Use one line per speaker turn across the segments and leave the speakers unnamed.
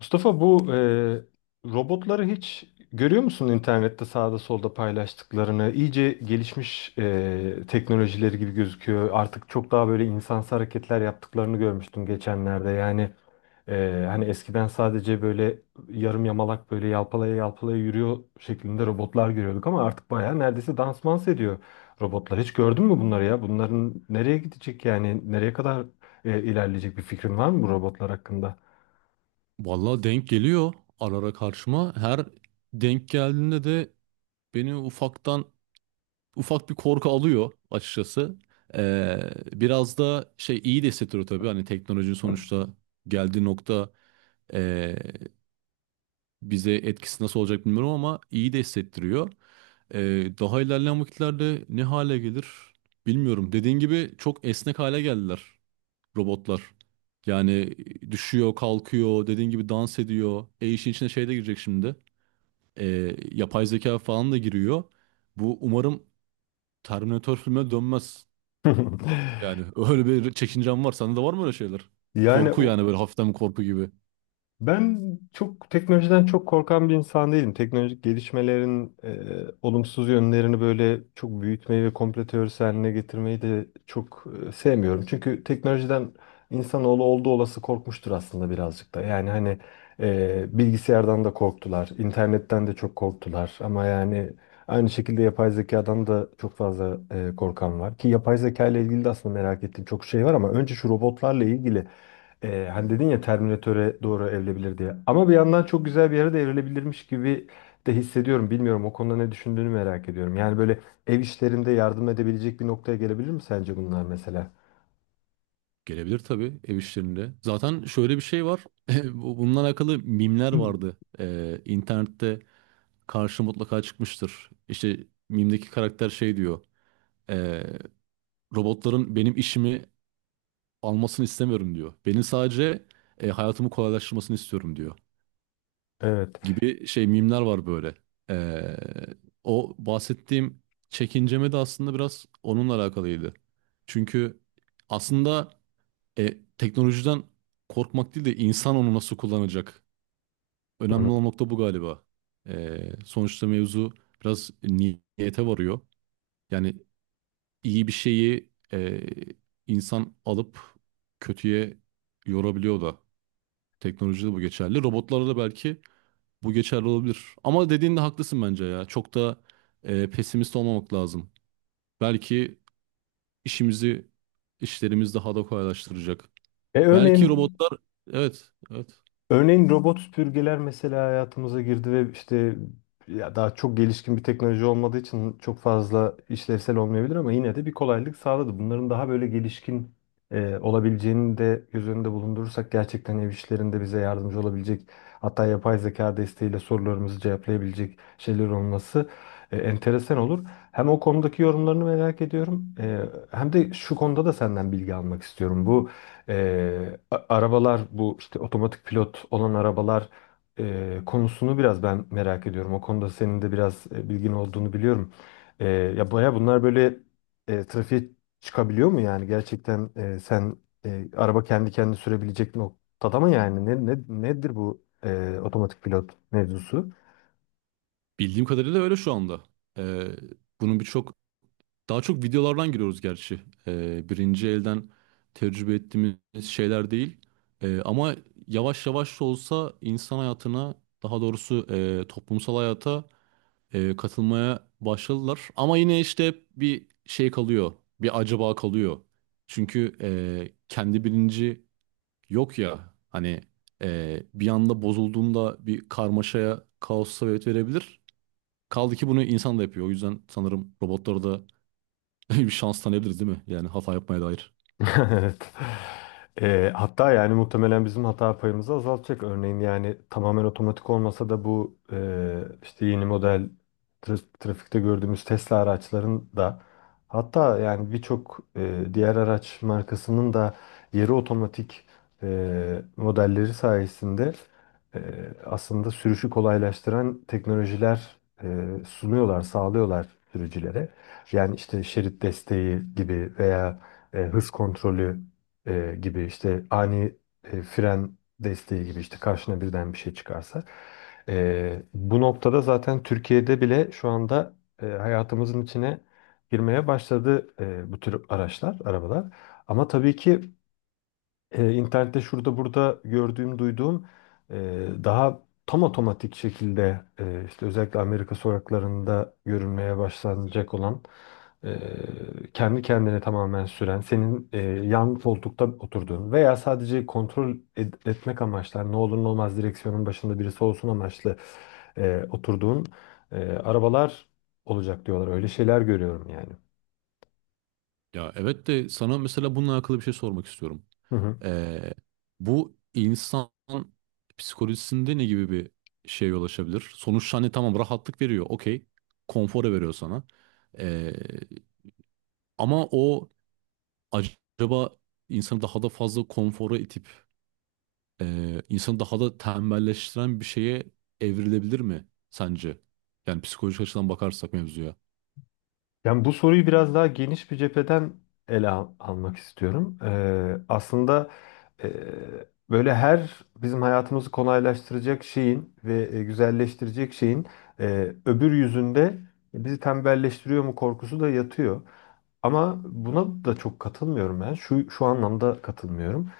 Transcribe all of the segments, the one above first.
Mustafa, bu robotları hiç görüyor musun internette sağda solda paylaştıklarını? İyice gelişmiş teknolojileri gibi gözüküyor. Artık çok daha böyle insansı hareketler yaptıklarını görmüştüm geçenlerde. Yani hani eskiden sadece böyle yarım yamalak böyle yalpalaya yalpalaya yürüyor şeklinde robotlar görüyorduk ama artık baya neredeyse dansmans ediyor robotlar. Hiç gördün mü bunları ya? Bunların nereye gidecek yani nereye kadar ilerleyecek bir fikrin var mı bu robotlar hakkında?
Vallahi denk geliyor ara ara karşıma. Her denk geldiğinde de beni ufaktan ufak bir korku alıyor açıkçası. Ee, Biraz da şey iyi de hissettiriyor tabii. Hani teknolojinin sonuçta geldiği nokta ee, bize etkisi nasıl olacak bilmiyorum ama iyi de hissettiriyor. Daha ilerleyen vakitlerde ne hale gelir bilmiyorum. Dediğin gibi çok esnek hale geldiler robotlar. Yani düşüyor, kalkıyor, dediğin gibi dans ediyor. E işin içine şey de girecek şimdi. E, Yapay zeka falan da giriyor. Bu umarım Terminator filmine dönmez. Yani öyle bir çekincem var. Sende de var mı öyle şeyler?
Yani
Korku yani böyle hafiften bir korku gibi.
ben çok teknolojiden çok korkan bir insan değilim. Teknolojik gelişmelerin olumsuz yönlerini böyle çok büyütmeyi ve komplo teorisi haline getirmeyi de çok sevmiyorum. Çünkü teknolojiden insanoğlu olduğu olası korkmuştur aslında birazcık da. Yani hani bilgisayardan da korktular, internetten de çok korktular. Ama yani aynı şekilde yapay zekadan da çok fazla korkan var. Ki yapay zeka ile ilgili de aslında merak ettiğim çok şey var ama önce şu robotlarla ilgili. Hani dedin ya Terminator'e doğru evrilebilir diye. Ama bir yandan çok güzel bir yere de evrilebilirmiş gibi de hissediyorum. Bilmiyorum o konuda ne düşündüğünü merak ediyorum. Yani böyle ev işlerinde yardım edebilecek bir noktaya gelebilir mi sence bunlar mesela?
Gelebilir tabii ev işlerinde. Zaten şöyle bir şey var. Bununla alakalı mimler vardı. İnternette karşı mutlaka çıkmıştır. İşte mimdeki karakter şey diyor. E, Robotların benim işimi almasını istemiyorum diyor. Benim sadece hayatımı kolaylaştırmasını istiyorum diyor.
Evet.
Gibi şey mimler var böyle. Ee, O bahsettiğim çekinceme de aslında biraz onunla alakalıydı. Çünkü aslında teknolojiden korkmak değil de insan onu nasıl kullanacak.
Hı hı.
Önemli olan nokta bu galiba. Sonuçta mevzu biraz niyete varıyor. Yani iyi bir şeyi insan alıp kötüye yorabiliyor da. Teknolojide bu geçerli. Robotlarda da belki bu geçerli olabilir. Ama dediğinde haklısın bence ya. Çok da pesimist olmamak lazım. Belki işimizi, işlerimiz daha da kolaylaştıracak.
E
Belki
örneğin,
robotlar, evet, evet.
örneğin robot süpürgeler mesela hayatımıza girdi ve işte ya daha çok gelişkin bir teknoloji olmadığı için çok fazla işlevsel olmayabilir ama yine de bir kolaylık sağladı. Bunların daha böyle gelişkin olabileceğini de göz önünde bulundurursak gerçekten ev işlerinde bize yardımcı olabilecek hatta yapay zeka desteğiyle sorularımızı cevaplayabilecek şeyler olması enteresan olur. Hem o konudaki yorumlarını merak ediyorum, hem de şu konuda da senden bilgi almak istiyorum. Bu arabalar, bu işte otomatik pilot olan arabalar konusunu biraz ben merak ediyorum. O konuda senin de biraz bilgin olduğunu biliyorum. Ya baya bunlar böyle trafiğe çıkabiliyor mu yani? Gerçekten sen araba kendi kendini sürebilecek noktada mı yani? Nedir bu otomatik pilot mevzusu?
Bildiğim kadarıyla öyle şu anda. E, bunun birçok, daha çok videolardan giriyoruz gerçi. Birinci elden tecrübe ettiğimiz şeyler değil. Ama yavaş yavaş da olsa insan hayatına, daha doğrusu toplumsal hayata katılmaya başladılar. Ama yine işte hep bir şey kalıyor. Bir acaba kalıyor. Çünkü kendi bilinci yok ya. Hani bir anda bozulduğunda bir karmaşaya, kaosa sebebiyet verebilir. Kaldı ki bunu insan da yapıyor. O yüzden sanırım robotlara da bir şans tanıyabiliriz değil mi? Yani hata yapmaya dair.
Evet. Hatta yani muhtemelen bizim hata payımızı azaltacak. Örneğin yani tamamen otomatik olmasa da bu işte yeni model trafikte gördüğümüz Tesla araçların da hatta yani birçok diğer araç markasının da yarı otomatik modelleri sayesinde aslında sürüşü kolaylaştıran teknolojiler eee, sunuyorlar, sağlıyorlar sürücülere. Yani işte şerit desteği gibi veya hız kontrolü gibi, işte ani fren desteği gibi, işte karşına birden bir şey çıkarsa. E, bu noktada zaten Türkiye'de bile şu anda hayatımızın içine girmeye başladı bu tür araçlar, arabalar. Ama tabii ki internette şurada burada gördüğüm, duyduğum daha tam otomatik şekilde işte özellikle Amerika sokaklarında görülmeye başlanacak olan kendi kendine tamamen süren, senin yan koltukta oturduğun veya sadece etmek amaçlı, hani ne olur ne olmaz direksiyonun başında birisi olsun amaçlı oturduğun arabalar olacak diyorlar. Öyle şeyler görüyorum yani.
Ya evet de sana mesela bununla alakalı bir şey sormak istiyorum. Ee, Bu insan psikolojisinde ne gibi bir şeye yol açabilir? Sonuçta hani tamam rahatlık veriyor, okey. Konfora veriyor sana. Ee, Ama o acaba insanı daha da fazla konfora itip insanı daha da tembelleştiren bir şeye evrilebilir mi sence? Yani psikolojik açıdan bakarsak mevzuya.
Yani bu soruyu biraz daha geniş bir cepheden almak istiyorum. Aslında e, böyle her bizim hayatımızı kolaylaştıracak şeyin ve güzelleştirecek şeyin öbür yüzünde bizi tembelleştiriyor mu korkusu da yatıyor. Ama buna da çok katılmıyorum ben. Şu anlamda katılmıyorum.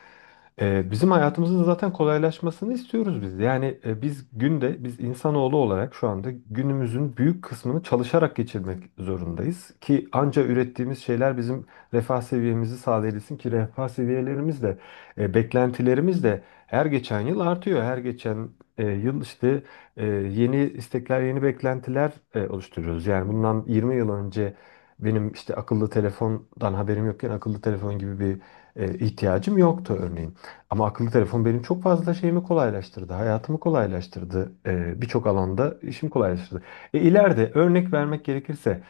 Bizim hayatımızın zaten kolaylaşmasını istiyoruz biz. Yani biz insanoğlu olarak şu anda günümüzün büyük kısmını çalışarak geçirmek zorundayız. Ki anca ürettiğimiz şeyler bizim refah seviyemizi sağlayabilsin ki refah seviyelerimiz de, beklentilerimiz de her geçen yıl artıyor. Her geçen yıl işte yeni istekler, yeni beklentiler oluşturuyoruz. Yani bundan 20 yıl önce benim işte akıllı telefondan haberim yokken akıllı telefon gibi bir ihtiyacım yoktu örneğin. Ama akıllı telefon benim çok fazla şeyimi kolaylaştırdı, hayatımı kolaylaştırdı, birçok alanda işimi kolaylaştırdı. E, ileride örnek vermek gerekirse,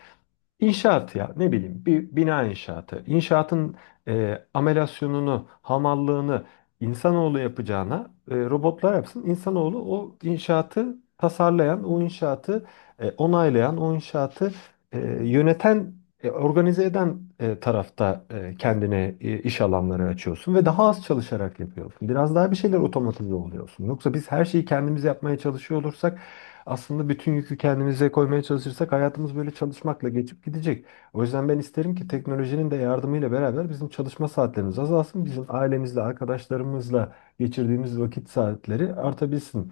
İnşaat ya ne bileyim, bir bina inşaatı. İnşaatın amelasyonunu, hamallığını insanoğlu yapacağına robotlar yapsın. İnsanoğlu o inşaatı tasarlayan, o inşaatı onaylayan, o inşaatı yöneten, organize eden tarafta kendine iş alanları açıyorsun ve daha az çalışarak yapıyorsun. Biraz daha bir şeyler otomatize oluyorsun. Yoksa biz her şeyi kendimiz yapmaya çalışıyor olursak, aslında bütün yükü kendimize koymaya çalışırsak, hayatımız böyle çalışmakla geçip gidecek. O yüzden ben isterim ki teknolojinin de yardımıyla beraber bizim çalışma saatlerimiz azalsın. Bizim ailemizle, arkadaşlarımızla geçirdiğimiz vakit saatleri artabilsin.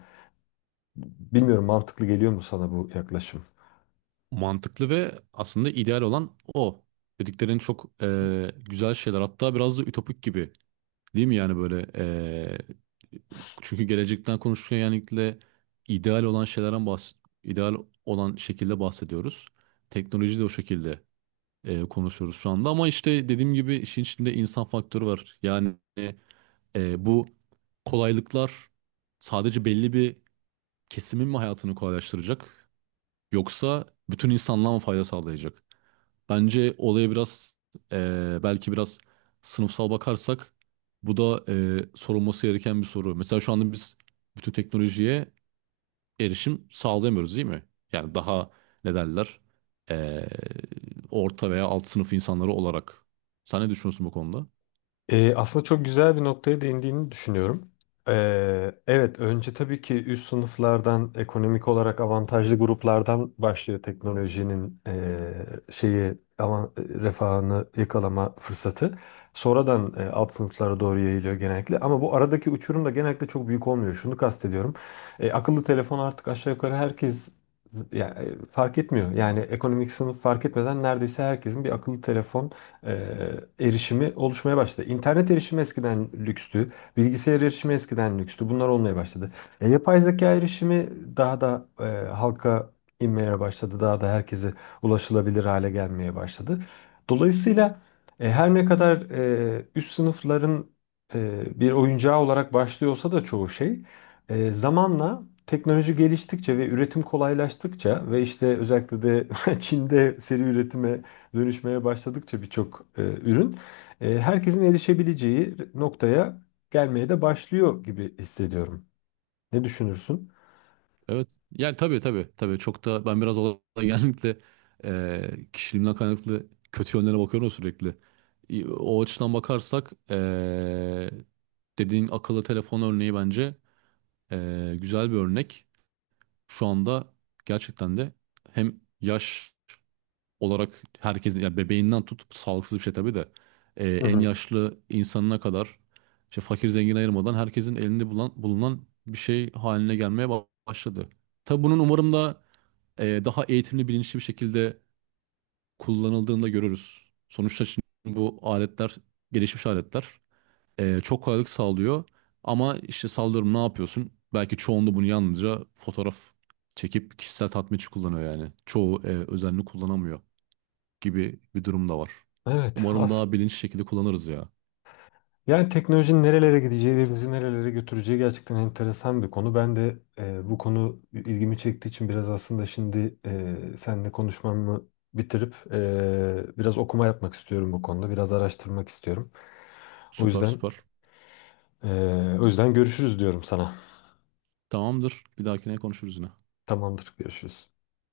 Bilmiyorum, mantıklı geliyor mu sana bu yaklaşım?
Mantıklı ve aslında ideal olan o. Dediklerin çok güzel şeyler. Hatta biraz da ütopik gibi. Değil mi yani böyle çünkü gelecekten konuşurken yani genellikle ideal olan şeylerden bahs ideal olan şekilde bahsediyoruz. Teknoloji de o şekilde konuşuyoruz şu anda ama işte dediğim gibi işin içinde insan faktörü var. Yani bu kolaylıklar sadece belli bir kesimin mi hayatını kolaylaştıracak? Yoksa bütün insanlığa mı fayda sağlayacak? Bence olaya biraz belki biraz sınıfsal bakarsak bu da sorulması gereken bir soru. Mesela şu anda biz bütün teknolojiye erişim sağlayamıyoruz değil mi? Yani daha ne derler eee, orta veya alt sınıf insanları olarak. Sen ne düşünüyorsun bu konuda?
Aslında çok güzel bir noktaya değindiğini düşünüyorum. Evet, önce tabii ki üst sınıflardan, ekonomik olarak avantajlı gruplardan başlıyor teknolojinin şeyi ama refahını yakalama fırsatı. Sonradan alt sınıflara doğru yayılıyor genellikle. Ama bu aradaki uçurum da genellikle çok büyük olmuyor. Şunu kastediyorum. E, akıllı telefon artık aşağı yukarı herkes, yani, fark etmiyor. Yani ekonomik sınıf fark etmeden neredeyse herkesin bir akıllı telefon e, erişimi oluşmaya başladı. İnternet erişimi eskiden lükstü, bilgisayar erişimi eskiden lükstü. Bunlar olmaya başladı. E, yapay zeka erişimi daha da halka inmeye başladı. Daha da herkese ulaşılabilir hale gelmeye başladı. Dolayısıyla her ne kadar üst sınıfların bir oyuncağı olarak başlıyorsa da çoğu şey zamanla teknoloji geliştikçe ve üretim kolaylaştıkça ve işte özellikle de Çin'de seri üretime dönüşmeye başladıkça birçok ürün herkesin erişebileceği noktaya gelmeye de başlıyor gibi hissediyorum. Ne düşünürsün?
Evet. Yani tabii tabii. Tabii çok da ben biraz olaya genellikle kişiliğimden kaynaklı kötü yönlerine bakıyorum sürekli. O açıdan bakarsak dediğin akıllı telefon örneği bence güzel bir örnek. Şu anda gerçekten de hem yaş olarak herkesin yani bebeğinden tut sağlıksız bir şey tabii de
Hı
en
hı.
yaşlı insanına kadar işte fakir zengin ayırmadan herkesin elinde bulunan bir şey haline gelmeye başladı. Tabii bunun umarım da daha eğitimli bilinçli bir şekilde kullanıldığında görürüz. Sonuçta şimdi bu aletler gelişmiş aletler çok kolaylık sağlıyor ama işte sallıyorum ne yapıyorsun? Belki çoğunda bunu yalnızca fotoğraf çekip kişisel tatmin için kullanıyor yani. Çoğu özenli kullanamıyor gibi bir durum da var.
Evet,
Umarım
az.
daha bilinçli şekilde kullanırız ya.
Yani teknolojinin nerelere gideceği ve bizi nerelere götüreceği gerçekten enteresan bir konu. Ben de bu konu ilgimi çektiği için biraz aslında şimdi seninle konuşmamı bitirip biraz okuma yapmak istiyorum bu konuda. Biraz araştırmak istiyorum. O
Süper
yüzden
süper.
e, o yüzden görüşürüz diyorum sana.
Tamamdır. Bir dahakine konuşuruz yine.
Tamamdır, görüşürüz.